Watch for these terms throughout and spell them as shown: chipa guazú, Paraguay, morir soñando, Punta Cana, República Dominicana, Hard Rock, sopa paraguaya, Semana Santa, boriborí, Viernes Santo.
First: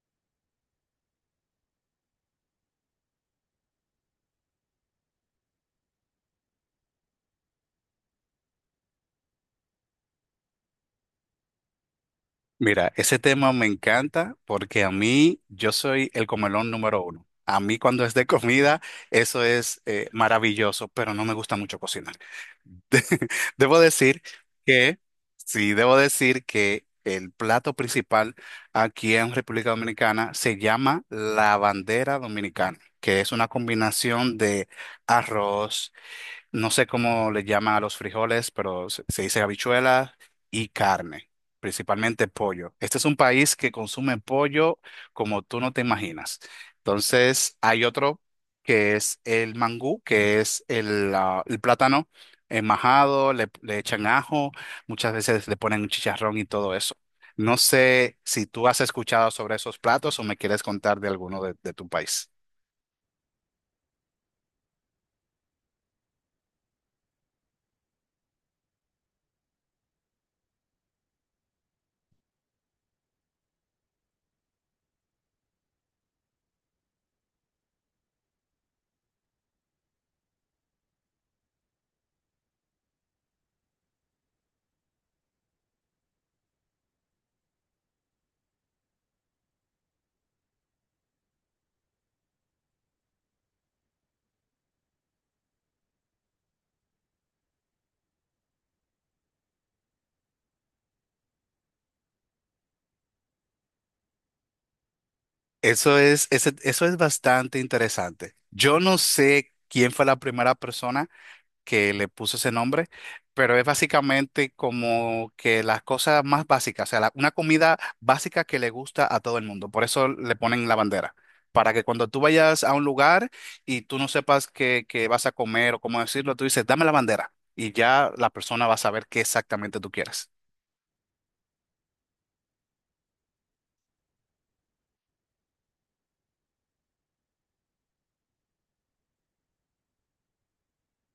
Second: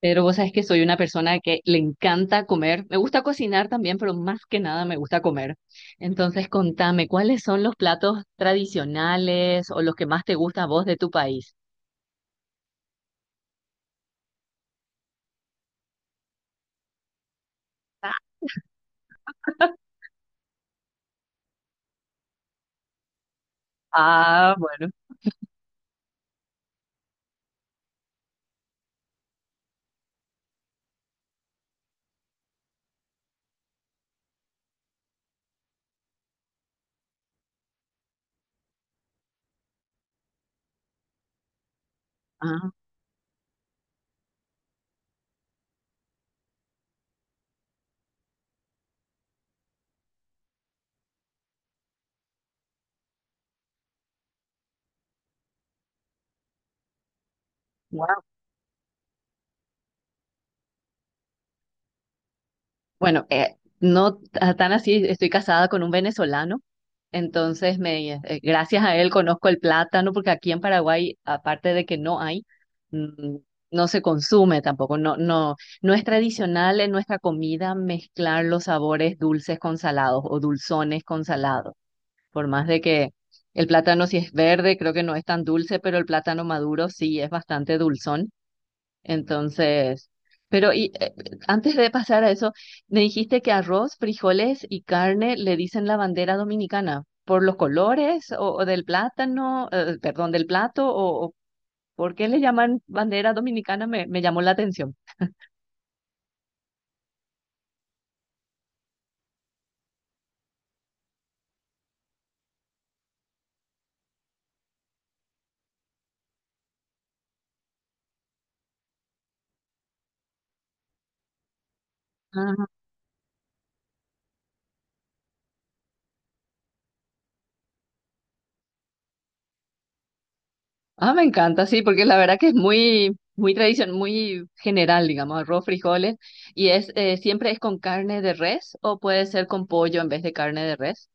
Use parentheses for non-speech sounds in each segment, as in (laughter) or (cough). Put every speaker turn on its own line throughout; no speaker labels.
Pero vos sabés que soy una persona que le encanta comer. Me gusta cocinar también, pero más que nada me gusta comer. Entonces, contame, ¿cuáles son los platos tradicionales o los que más te gusta a vos de tu país?
Mira, ese tema me encanta porque a mí yo soy el comelón número uno. A mí cuando es de comida, eso es maravilloso, pero no me gusta mucho cocinar. De- (laughs) debo decir
Ah, bueno.
que, sí, debo decir que el plato principal aquí en República Dominicana se llama la bandera dominicana, que es una combinación de arroz. No sé cómo le llaman a los frijoles, pero se dice habichuela y carne, principalmente
Ah,
pollo. Este es un país que consume pollo como tú no te imaginas. Entonces, hay otro que es el mangú, que es el plátano majado, le echan ajo, muchas veces le ponen un chicharrón y todo eso. No sé
guau.
si tú has escuchado sobre esos platos o me quieres contar de alguno de tu país.
Bueno, no tan así, estoy casada con un venezolano. Entonces, gracias a él conozco el plátano, porque aquí en Paraguay, aparte de que no hay, mm, no se consume tampoco. No, no es tradicional en nuestra comida mezclar los sabores dulces con salados o dulzones con salados. Por más de que el plátano si es verde, creo que no es tan dulce, pero el plátano maduro sí es bastante dulzón. Entonces, pero y, eh, antes de pasar a eso, me dijiste que arroz, frijoles y carne le dicen la bandera dominicana por los colores o del plátano, perdón, del plato o por qué le llaman bandera dominicana, me llamó la atención.
Eso es, eso es bastante interesante. Yo no sé quién fue la primera persona que le puso ese nombre, pero es básicamente como que las cosas más básicas, o sea, una comida básica que le gusta a todo el mundo. Por eso le ponen la bandera, para que cuando tú vayas
Ah,
a un lugar y tú no sepas qué, qué vas a comer o cómo decirlo, tú dices, dame la bandera y ya la persona va a saber qué exactamente tú quieres.
ah, me encanta, sí, porque la verdad que es muy, muy tradición, muy general, digamos, arroz, frijoles y es siempre es con carne de res o puede ser con pollo en vez de carne de res.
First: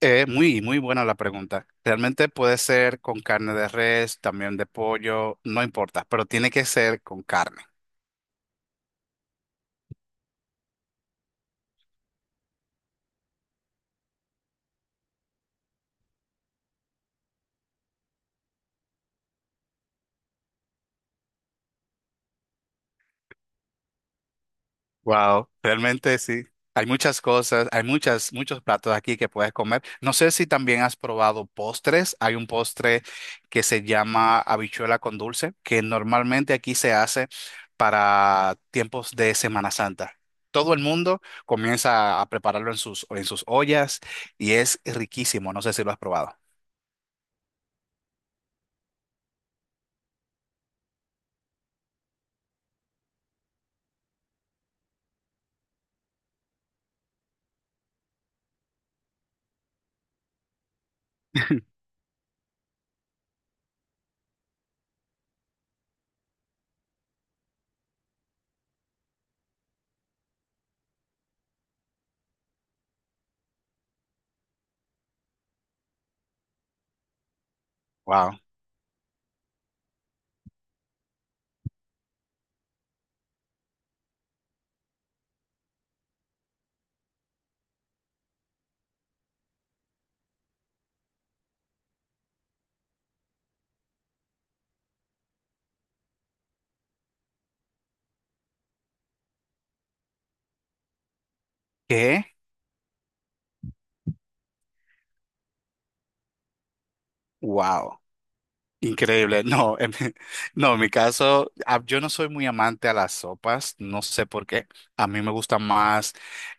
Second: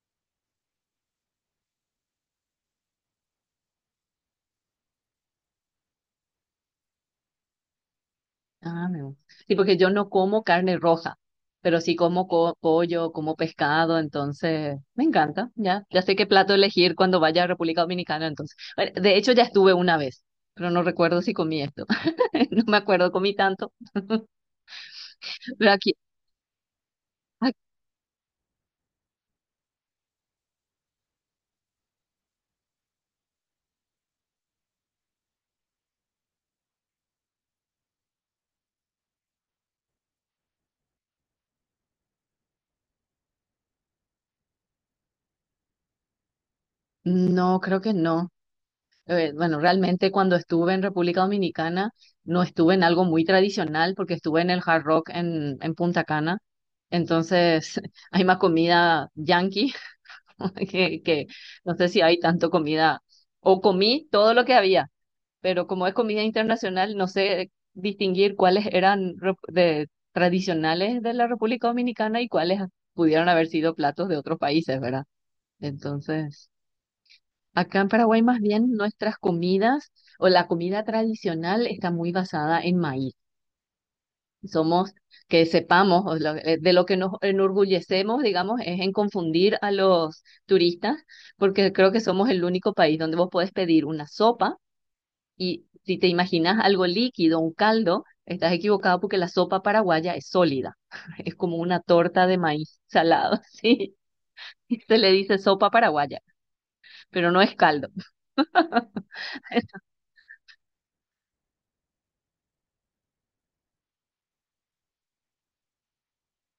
Muy, muy buena la pregunta. Realmente puede ser con carne de res, también de pollo, no importa, pero tiene que ser con carne.
Ah, me gusta. Sí, porque yo no como carne roja, pero sí como pollo, como pescado, entonces me encanta, ya. Ya sé qué plato elegir cuando vaya a República Dominicana, entonces. Bueno, de hecho, ya estuve una vez, pero no recuerdo si comí esto. (laughs) No me acuerdo, comí tanto,
Wow,
pero aquí,
realmente sí. Hay muchas
ac-
cosas, hay muchas, muchos platos aquí que puedes comer. No sé si también has probado postres. Hay un postre que se llama habichuela con dulce, que normalmente aquí se hace para tiempos de Semana Santa. Todo el mundo comienza a prepararlo en en sus ollas y es riquísimo. No sé si lo has probado.
no, creo que no. Bueno, realmente cuando estuve en República Dominicana, no estuve en algo muy tradicional, porque estuve en el Hard Rock en Punta Cana, entonces (laughs) hay más comida yankee (laughs) que no
(laughs)
sé si hay tanto comida, o comí todo lo que había, pero como es comida internacional, no sé distinguir cuáles eran tradicionales de la República Dominicana y cuáles pudieron haber sido platos de otros países, ¿verdad? Entonces, acá en Paraguay más
Wow.
bien nuestras comidas o la comida tradicional está muy basada en maíz somos, que sepamos, de lo que nos enorgullecemos, digamos, es en confundir a los turistas, porque creo que somos el único país donde vos podés pedir una sopa y si te imaginas algo líquido, un caldo, estás equivocado porque la sopa paraguaya es sólida, (laughs) es como una
¿Qué?
torta de maíz salado, (laughs) sí, se le dice sopa paraguaya, pero no es caldo.
Wow. Increíble.
(laughs)
No, en mi caso, yo no soy muy amante a las sopas, no sé por qué. A mí me gusta más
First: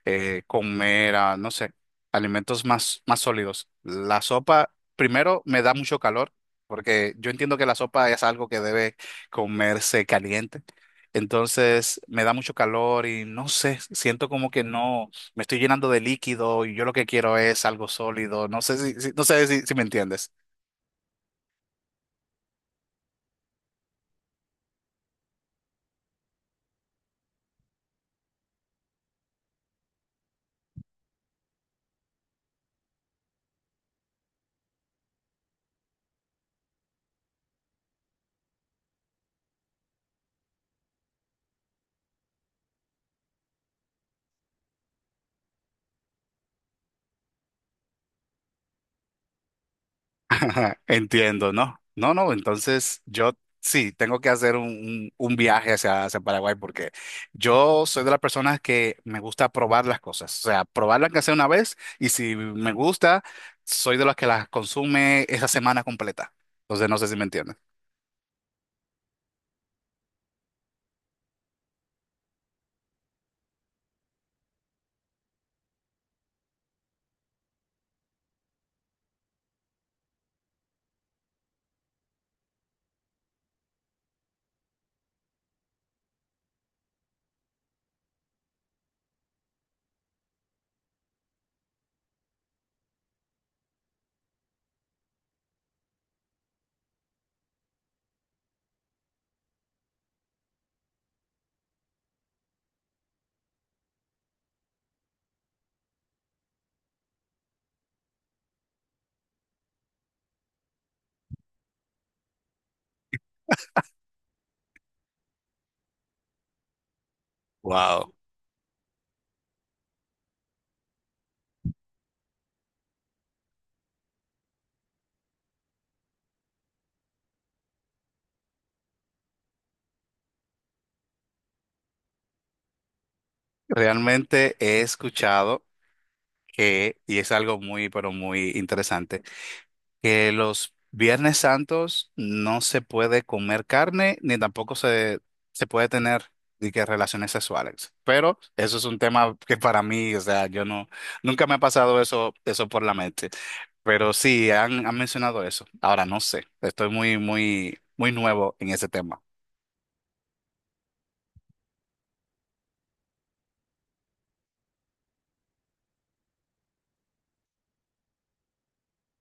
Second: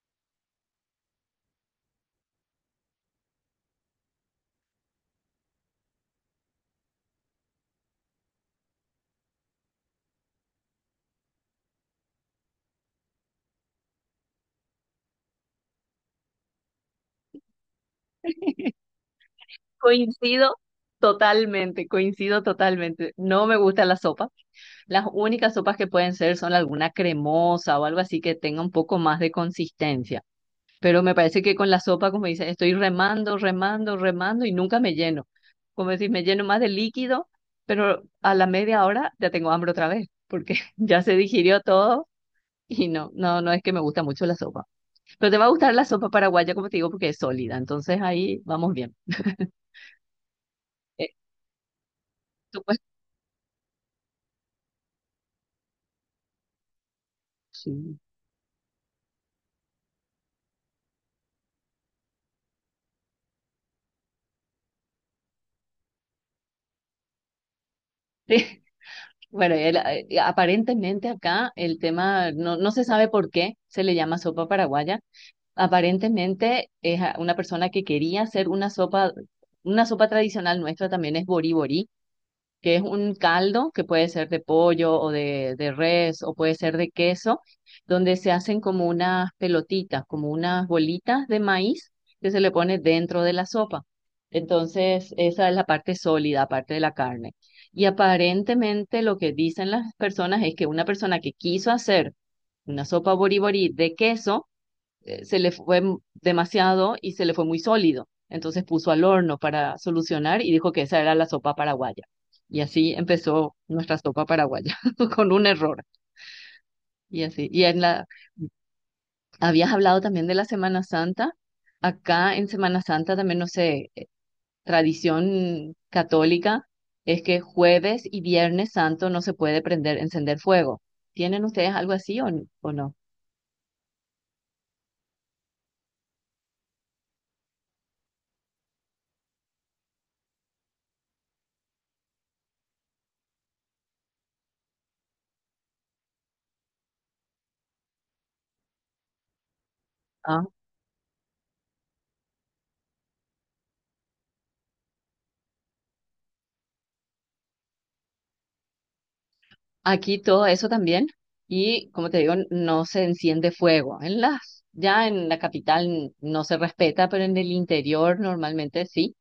comer, no sé, alimentos más, más sólidos. La sopa, primero, me da mucho calor, porque yo entiendo que la sopa es algo que debe comerse caliente. Entonces, me da mucho calor y no sé, siento como que no, me estoy llenando de líquido y yo lo que quiero es algo sólido. No sé no sé si me entiendes.
Coincido coincido totalmente, no me gusta la sopa. Las únicas sopas que pueden ser son alguna cremosa o algo así que tenga un poco más de consistencia. Pero me parece que con la sopa, como dices, estoy remando, remando, remando y nunca me lleno. Como decís, me lleno más de líquido, pero a la media hora ya tengo hambre otra vez, porque (laughs) ya se digirió todo y no es que me gusta mucho la sopa. Pero te va a gustar la sopa paraguaya, como te digo, porque es sólida. Entonces ahí vamos bien.
(laughs) Ajá,
Eh,
entiendo, ¿no? No, no,
tú puedes-
entonces yo sí, tengo que hacer un viaje hacia Paraguay porque yo
sí.
soy de las personas que me gusta probar las cosas, o sea, probarlas que sea una vez y si me gusta, soy de las que las consume esa semana completa. Entonces no sé si me entienden.
(laughs) Bueno, aparentemente acá el tema, no se sabe por qué se le llama sopa paraguaya. Aparentemente es una persona que quería hacer una sopa tradicional nuestra también es boriborí, que es un caldo que puede ser de pollo o de res o puede ser de queso, donde se hacen como unas pelotitas, como unas bolitas de maíz que se le pone dentro de la sopa. Entonces, esa es la parte sólida, aparte de la carne. Y aparentemente lo que dicen las personas es que una persona que quiso hacer una sopa boriborí de queso, se le fue demasiado y se le fue muy sólido. Entonces puso al horno para solucionar y dijo que esa era la sopa paraguaya. Y así empezó nuestra sopa paraguaya, (laughs) con un error. Y así.
Wow.
Habías hablado también de la Semana Santa. Acá en Semana Santa también, no sé, tradición católica es que jueves y viernes santo no se puede prender, encender fuego. ¿Tienen ustedes algo así o no?
Realmente he escuchado que, y es algo muy, pero muy interesante, que los Viernes Santos no se puede comer carne ni tampoco se puede tener ni que relaciones sexuales. Pero eso es un tema que para mí, o sea, yo no, nunca me ha pasado eso, eso por la mente. Pero sí, han mencionado eso. Ahora no sé, estoy muy, muy, muy nuevo en ese tema.
Aquí todo eso también. Y como te digo, no se enciende fuego. En las, ya en la capital no se respeta, pero en el interior normalmente sí.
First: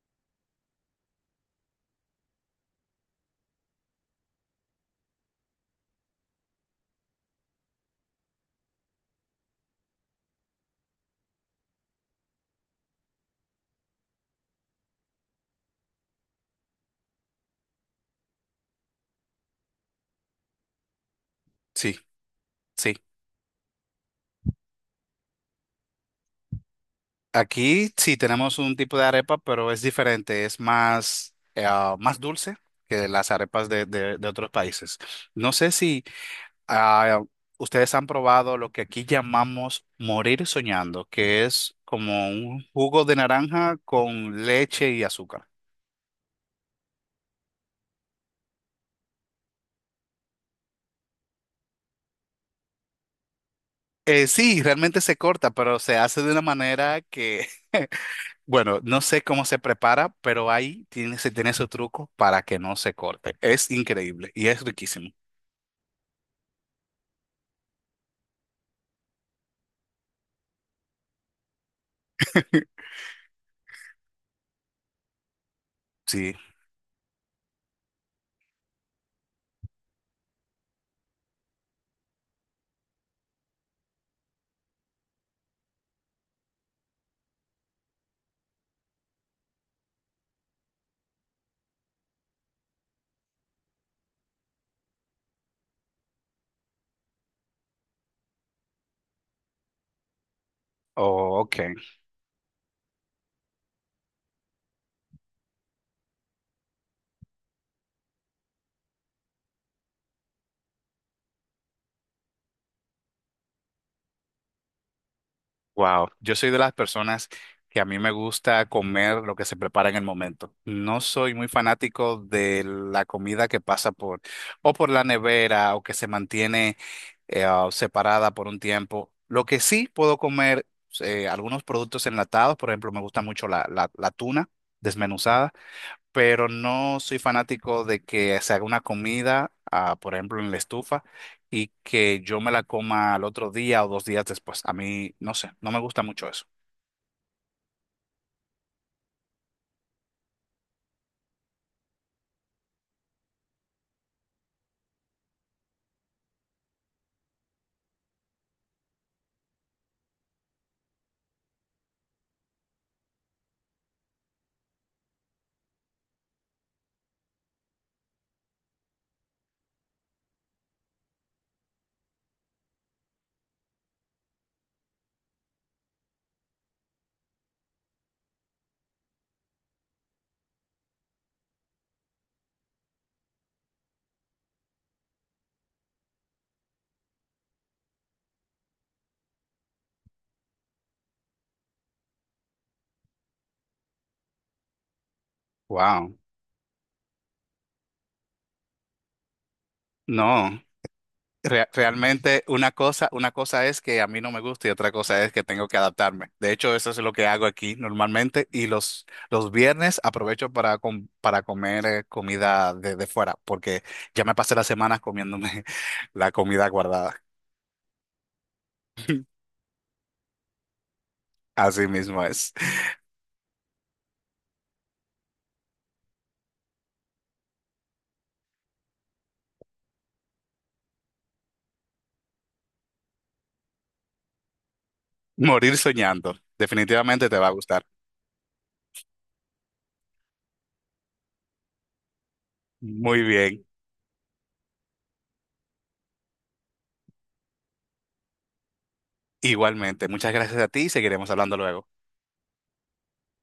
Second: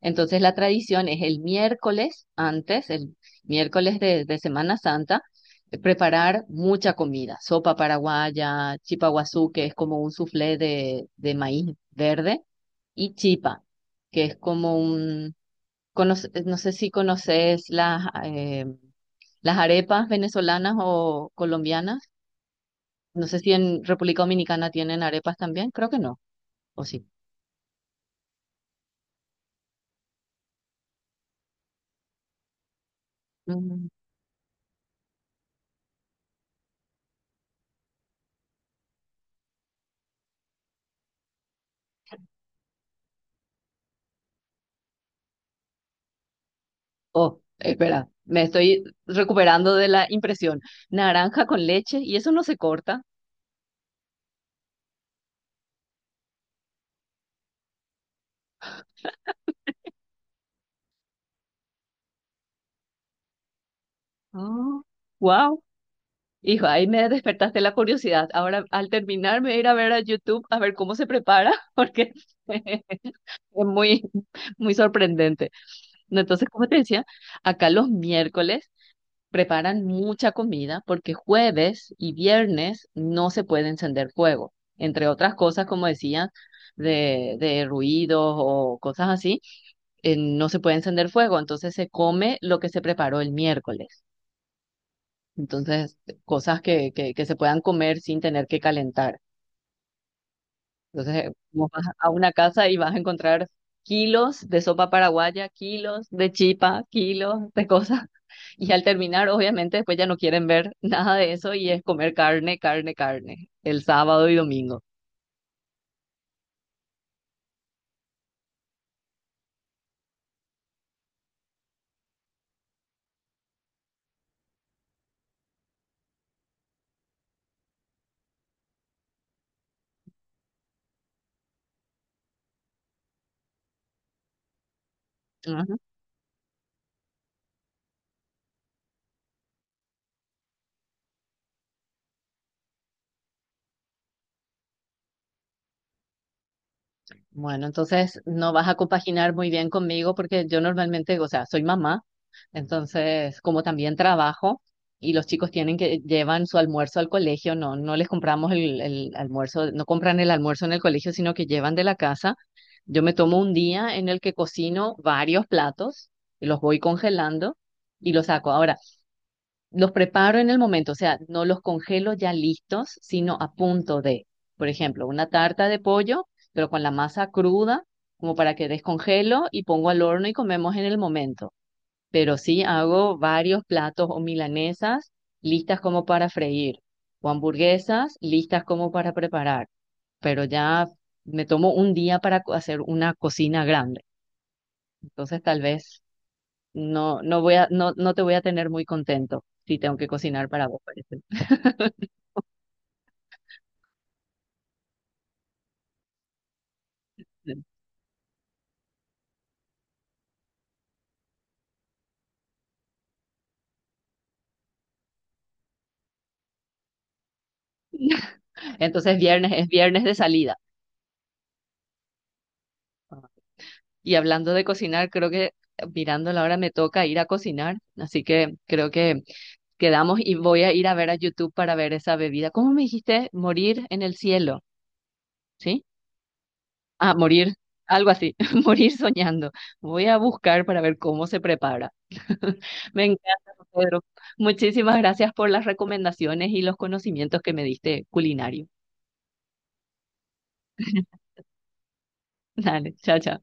Entonces la tradición es el miércoles antes, el miércoles de Semana Santa, preparar mucha comida. Sopa paraguaya, chipa guazú, que es como un soufflé de maíz verde, y chipa, que es como un... no sé si conoces las arepas venezolanas o
Sí,
colombianas,
sí.
no sé si en República Dominicana tienen arepas también, creo que no, o sí.
Aquí sí tenemos un tipo de arepa, pero es diferente, es más, más dulce que las arepas
Mm.
de otros países. No sé si Ah, ustedes han probado lo que aquí llamamos morir soñando, que es como un jugo de naranja con leche y azúcar.
Oh, espera, me estoy recuperando de la impresión. Naranja con leche y eso no se corta.
Sí, realmente se corta, pero se hace de una manera que, (laughs) bueno, no sé cómo se prepara, pero ahí tiene, se tiene su truco para que no se corte. Es increíble y es
Oh,
riquísimo.
wow. Hijo, ahí me despertaste la curiosidad. Ahora, al terminar, me voy a ir a ver a YouTube a ver cómo se prepara, (laughs) porque (laughs)
(laughs)
es muy, muy sorprendente. No,
Sí.
entonces, como te decía, acá los miércoles preparan mucha comida porque jueves y viernes no se puede encender fuego, entre otras cosas, como decía, de ruidos o cosas así, no se puede encender fuego, entonces se come lo que se preparó el miércoles. Entonces, cosas que se puedan comer sin tener que calentar. Entonces,
Oh, ok.
vos vas a una casa y vas a encontrar kilos de sopa paraguaya, kilos de chipa, kilos de cosas. (laughs) Y al terminar, obviamente, después ya no quieren ver nada de eso y es comer carne, carne, carne, el sábado y domingo.
Wow, yo soy de las personas que a mí me gusta comer lo que se prepara en el momento. No soy muy fanático de la comida que pasa por o por la nevera o que se mantiene separada por un tiempo. Lo que sí puedo comer algunos productos enlatados, por ejemplo, me gusta mucho la tuna desmenuzada, pero no soy fanático de que se haga una comida, por ejemplo, en la estufa y que yo me la coma al otro día o dos días después. A mí, no sé, no me gusta mucho eso.
Bueno, entonces no vas a compaginar muy bien conmigo porque yo normalmente, o sea, soy mamá, entonces como también trabajo y los chicos tienen que llevan su almuerzo al colegio, no, no les compramos el almuerzo, no compran el almuerzo en el colegio, sino que llevan de la casa. Yo me tomo un día en el que cocino varios platos y los voy congelando y los saco. Ahora, los preparo en el momento, o sea, no los congelo ya listos, sino a punto de, por ejemplo, una tarta de pollo, pero con la masa cruda, como para que descongelo y pongo al horno y comemos en el momento. Pero sí hago varios platos o milanesas listas como para freír, o hamburguesas listas como para preparar. Pero ya me tomo un día para hacer una cocina grande. Entonces tal vez
Wow.
no te voy a tener muy contento si tengo que cocinar
No,
para vos.
realmente una cosa es que a mí no me gusta y otra cosa es que tengo que adaptarme. De hecho, eso es lo que hago aquí normalmente y los viernes aprovecho para, para comer comida de fuera porque ya me pasé las semanas comiéndome (laughs) la comida guardada.
Entonces
(laughs)
viernes es viernes de salida.
Así mismo es.
Y hablando de cocinar, creo que mirando la hora me toca ir a cocinar, así que creo que quedamos y voy a ir a ver a YouTube para ver esa bebida. ¿Cómo me dijiste? Morir en el cielo,
Morir
¿sí?
soñando.
Ah,
Definitivamente te va a
morir,
gustar.
algo así, (laughs) morir soñando. Voy a buscar para ver cómo se prepara. (laughs) Me
Muy
encanta,
bien.
Pedro. Muchísimas gracias por las recomendaciones y los conocimientos que me diste culinario.
Igualmente. Muchas gracias a ti y seguiremos hablando luego.
(laughs) Dale, chao, chao.